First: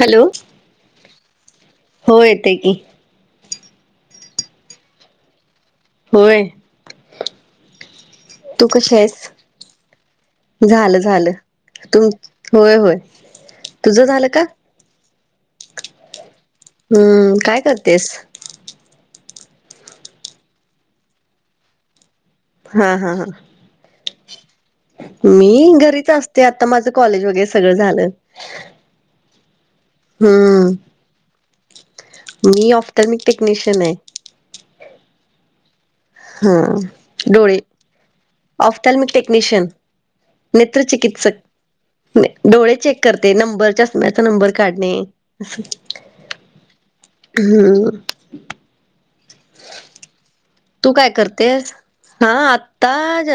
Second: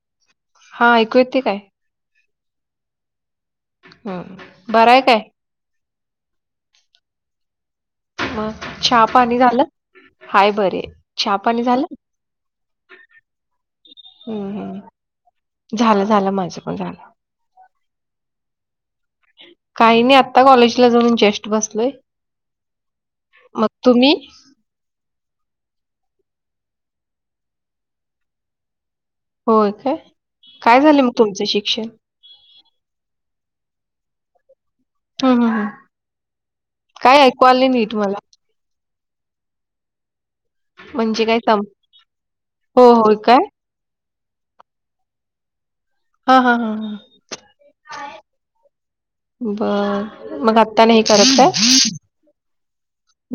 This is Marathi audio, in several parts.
हॅलो. हा ऐकू येते काय? होयं येतयं की. हम्म बरा हाय काय? होय मग तू कशी चहा आहेस पाणी झालं. हाय बरी आहे. झालं झालं चहा पाणी झालं? तु होय होय तुझ झालं का? हम्म, हम्म. झालं झालं माझं. पण झालं. हम्म काय करतेस? काही नाही आत्ता कॉलेजला जाऊन जेस्ट बसलोय. हा हा हा. मग तुम्ही मी घरीच असते आता माझं कॉलेज वगैरे सगळं झालं. होय काय काय हम्म झाले मग तुमचं शिक्षण मी ऑफ्टर्मिक टेक्निशियन आहे. हम् हम् काय ऐकू आले नाही नीट मला ऑफ्टर्मिक टेक्निशियन नेत्र म्हणजे चिकित्सक काय सम डोळे हो, चेक होय करते काय? नंबरच्या म त नंबर काढणे. अस. हा हा हा बर मग आ. तू काय करतेस हा आत्ता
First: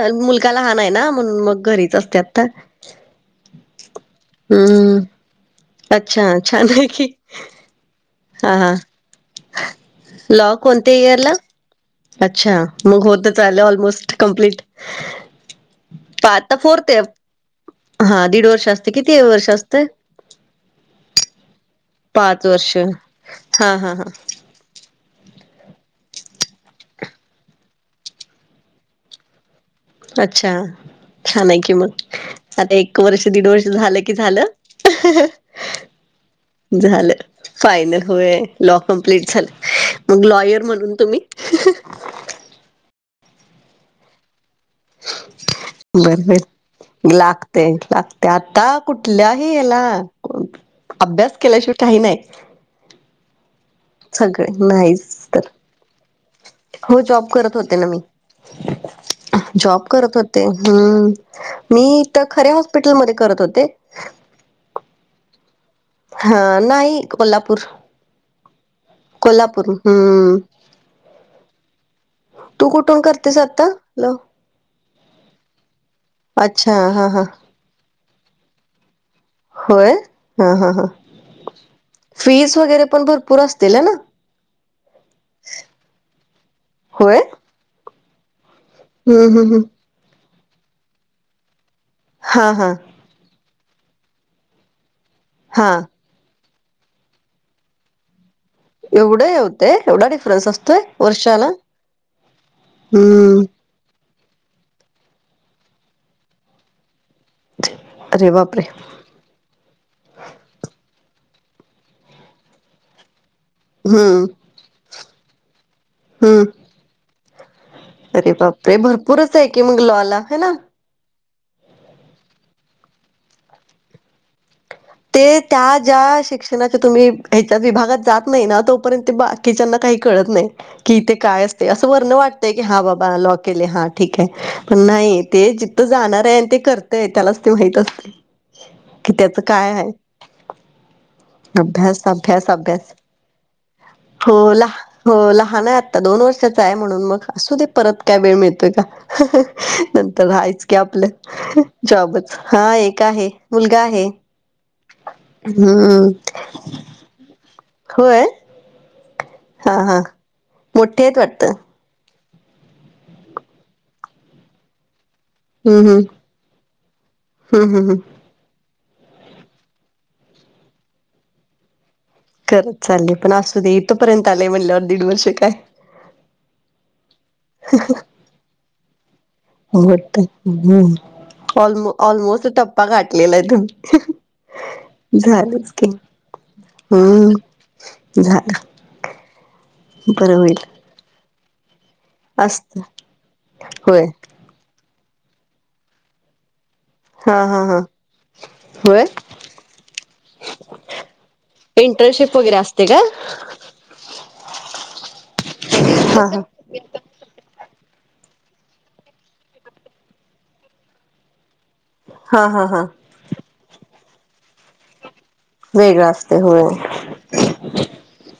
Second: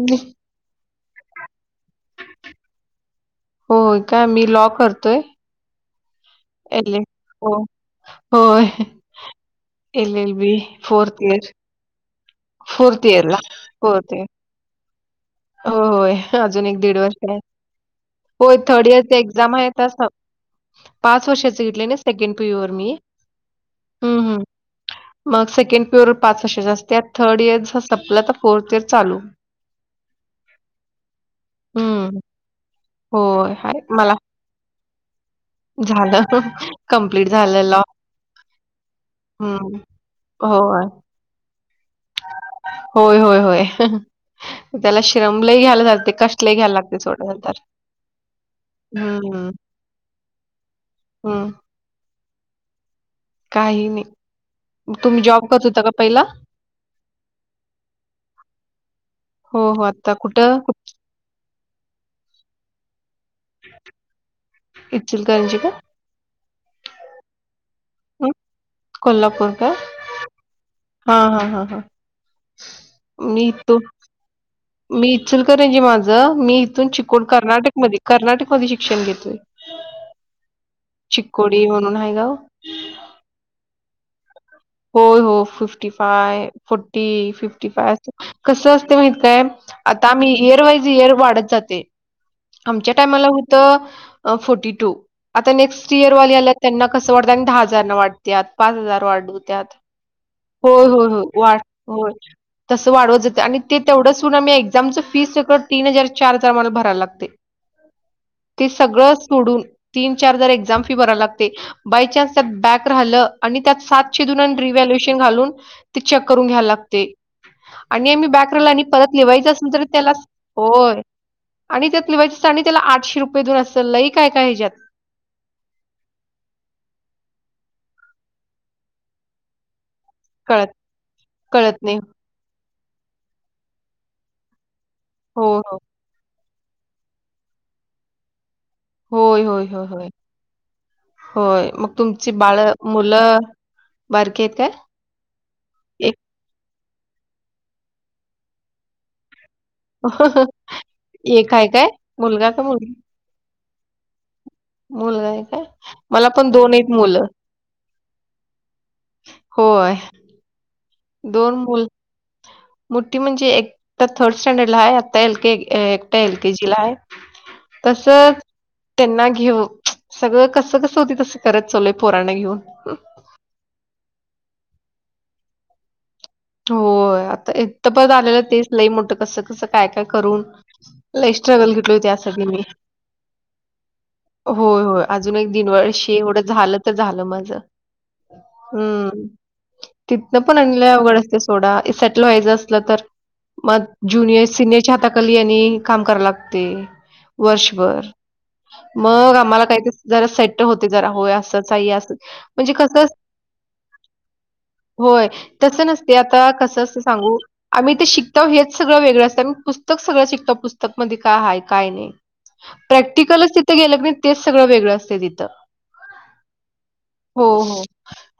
मी मुल त का लहान आहे ना म्हणून मग घरीच असते आता हो काय मी लॉ हम्म. करतोय. अच्छा छान आहे एल एल की हो. हा होय. हा एल एल बी लॉ कोणत्या इयर फोर्थ ला. अच्छा फोर्थ मग इयरला. होत आलं ऑलमोस्ट कं्प्लीट हो होय अजून एक फोर्थ दीड इयर वर्ष आहे. हां, दीड हो वर्ष थर्ड असते. इयर किती वर्ष एक्झाम आहे असते? पाच वर्षा तगन पिर वर्ष. मी हां, हां, हां. हम्म हम्. मग सेकंड पिअर पाचशे जास्त थर्ड इयर संपला तर फोर्थ इयर चालू. अच्छा छान आहे की मग हं. आता एक वर्ष दीड होय. वर्ष आहे झालं की मला झालं. ह. झालं. झालं कंप्लीट लॉ. फायनल होय लॉ कमप्लीट झालं. हं. मग लॉयर होय. म्हणून तुम्ही? होय होय होय. त्याला शिरमल घ्यायला लागते बरं, बरं. कष्टल घ्यायला लागते थोडं नंतर लागतंय, लागतंय. आता हं, कुठल्याही याला अभ्यास हं. केल्याशिवाय काही नाही. काही सगळे नाही तुम्ही नाहीच तर जॉब करत होता का पहिला हो जॉब करत होते ना मी हो, हो. जॉब आता करत होते कुठं? हम्म. मी तर खऱ्या हॉस्पिटलमध्ये करत होते. इचलकरची का? हा नाही कोल्हापूर हं. कोल्हापूर हम्म. हां, हां, हां, हां. तू कुठून करतेस मी आता इथून ल मी इचुलकरणजे माझं मी अच्छा इथून हा हा चिकण कर्नाटक म कर्नाटक मध्ये शिक्षण घेतोय. होय हा ह ह चिकोडी म्हणून आहे गाव फीज वगैरे पण भरपूर असतील ना. होय हो फिफ्टी फाय होय फोर्टी फिफ्टी फाय कसं असते माहित हम्म आहे हम्म काय? हम्म आता आम्ही एयर वाईज इयर वाढत जाते हा हा आमच्या माझ्या टाईमला होतं फोर्टी टू आता हा नेक्स्ट इयर ल्या त्यांना कस वात आणि दहा हजार वाटते पाच हजार एवढं वाढू. होते एवढा डिफरन्स असतोय वर्षाला हो तस वाढव. हम्म तेवढं सु आम्ही एक्झमचं फी सगळ तीन हजार चार हजार आ्हाला भरायला लागते. अरे बापरे ते सगळं सोडून तीन चार जर एक्झाम फी भरा लागते बाय न्स त्यात बॅक राहिलं आणि त्यात सात हम्म द रिव्हल्युएशन घालून ते चेक हम्म करून घ्या लागते. आणि आम्ही अरे बॅकला बापरे आणि परत भरपूरच आहे लिवायचं की असल मग तररी लॉ त्याला ला है ना होय. आणि त्यात लिवायची चाणी त्याला आठे रुपये देऊन असतं लई काय काय ह्यात. ते त्या ज्या शिक्षणाच्या तुम्ही ह्याच्यात विभागात जात नाही ना तोपर्यंत बाकीच्याना काही नाही कळत कथे काय असते कळत असं नाही. वण वाट. हा बाबा लॉ केले हा ठीक आहे पण नाही हो, ते हो. जिथं जाणार आहे ते कर. ते त्यालाच ते माहित असते. कि त्याचं होय होय काय हो आहे होय. होय मग अभ्यास तुमची अभ्यास बाळ अभ्यास मुलं हो बारकीे आहेत ला काय? हो लहान आहे आत्ता एक दोन वर्षाचा आहे म्हणून मग असू दे परत काय वेळ मिळतोय का. नंतर हायच की एक आपलं आहे काय? जॉबच, मुलगा का हा मुलगी? एक आहे. मुलगा आहे. मुलगा आहे काय? हम्म मला पण दोन हाईत मुलं. होय? होय. मोठेे आहेत वाटतं? मुलं मोठी म्हणजे एक तर थर्ड स्टँडर्डला आहे. आता एलके हम् हम एकटं एलकेजीला आहे. हम् हम हम तसं त्यांना घेऊ सगळं कसं कसं होतंय तसं खरच चाललोय पोरानां घेऊन. चालेल पण असू दे इथथेपर्यंत आलेय म्हंटल्यावर दीड वर्ष काय. होय आता एक तर परत आलेलं तेच लई मोठं कसं तसं काय काय वाटत करून, लय स्ट्रगल ऑलमो घेतलोय त्यासाठी ऑलमोस्ट मी. टप्पा गाठलेला आहे तुम्ही होय होय. अजून एक झालंच की दिनवळशे एवढं झालं तर झालं हम्म माझं. हम्म. बर होईल. लय अवघड असतंय सोडा. सेटल व्हायचं असत असलं तर, मग होय जुनिअर सिनिअर च्या हाताखाली आणि काम करावं लागते हा हा हा वर्षभर. होय मग आम्हाला काहीतरी जरा सेट्ट होते, जरा होय असं ताई अस इंटर्नशिप वगैरे म्हणजे असते का कसं होय. तसं नस ते हा हा आता कसं असं सांगू आम्ही ते शिकतोव हेच सगळं वेगळं असतं आणि पुस्तक सगळं शिकतो. पुस्त तकमध्ये काय आहे काय नाही. हा हा हा प्रॅक्टिकलच तिथं गेलं कनई तेच सगळं वेगळं असतंय तिथं. वेगळं असतंय हो. हो हो.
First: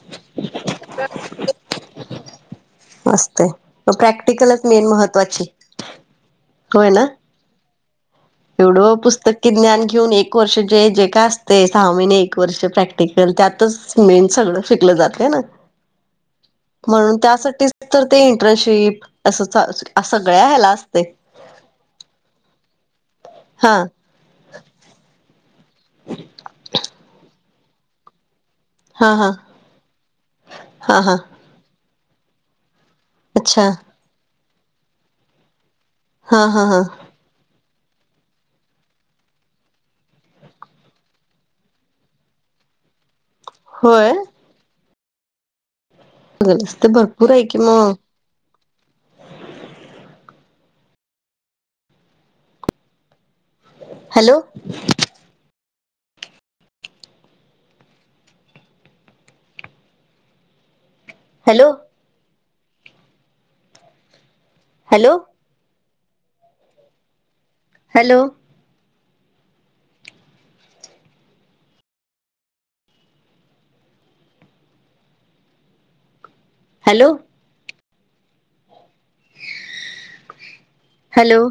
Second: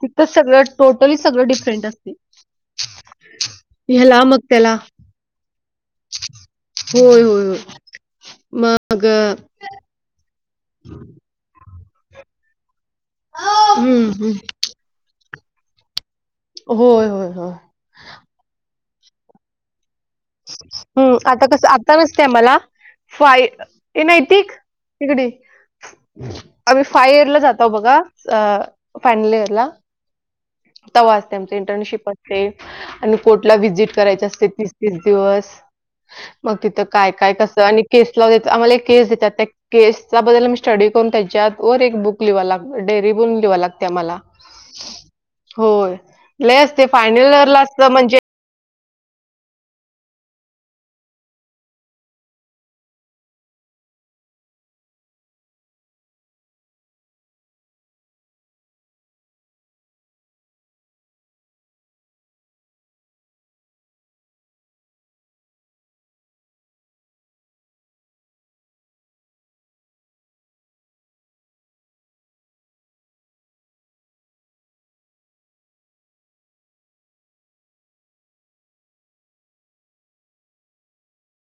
तिथं सगळं टोटली सगळी डिफरेंट असते. असतंय, मग ह्याला प्रॅक्टिकलच त्याला मेन महत्वाची. होय होय होय. एवढं मग अ, पुस्तकी ज्ञान घेऊन एक वर्ष जे जे काय असतंय सहा महिने एक वर्ष प्रॅक् ते केल त्यातच हम्म मेन हम्म सगळं शिकलं जातंय ना? होय म्हणून होय होय त्यासाठीच तर ते इंटर्नशिप अस स अ सगळ्या ह्याला असतंय. हम्म आता कस आता नसते आम्हाला. फाय हा ए नैतिक इकडं ये. आम्ही फाय इयरला जातो बघा अ हा हा फायनल इयरला हा हा तव्हा असतंय आमचं. इंटर्नशिप असते आणि कोर्टला अच्छा व्हिजिट करायची असते तीस तीस दिवस. हा मग हा हा तिथं काय काय कसं आणि केस लावत्यात आम्हाला एक केस देत्यात. त्या केसचा बद्दल मी स्टडी करून त्याच्यात वर एक बुक लिवाय लागलोय. डेअरी बून लिवाव लागतंय होय मला. होय लय असतंय ते भरपूर फायनल आहे की इयरला असलं मग म्हणजे hello. Hello. Hello. Hello. Hello. Hello.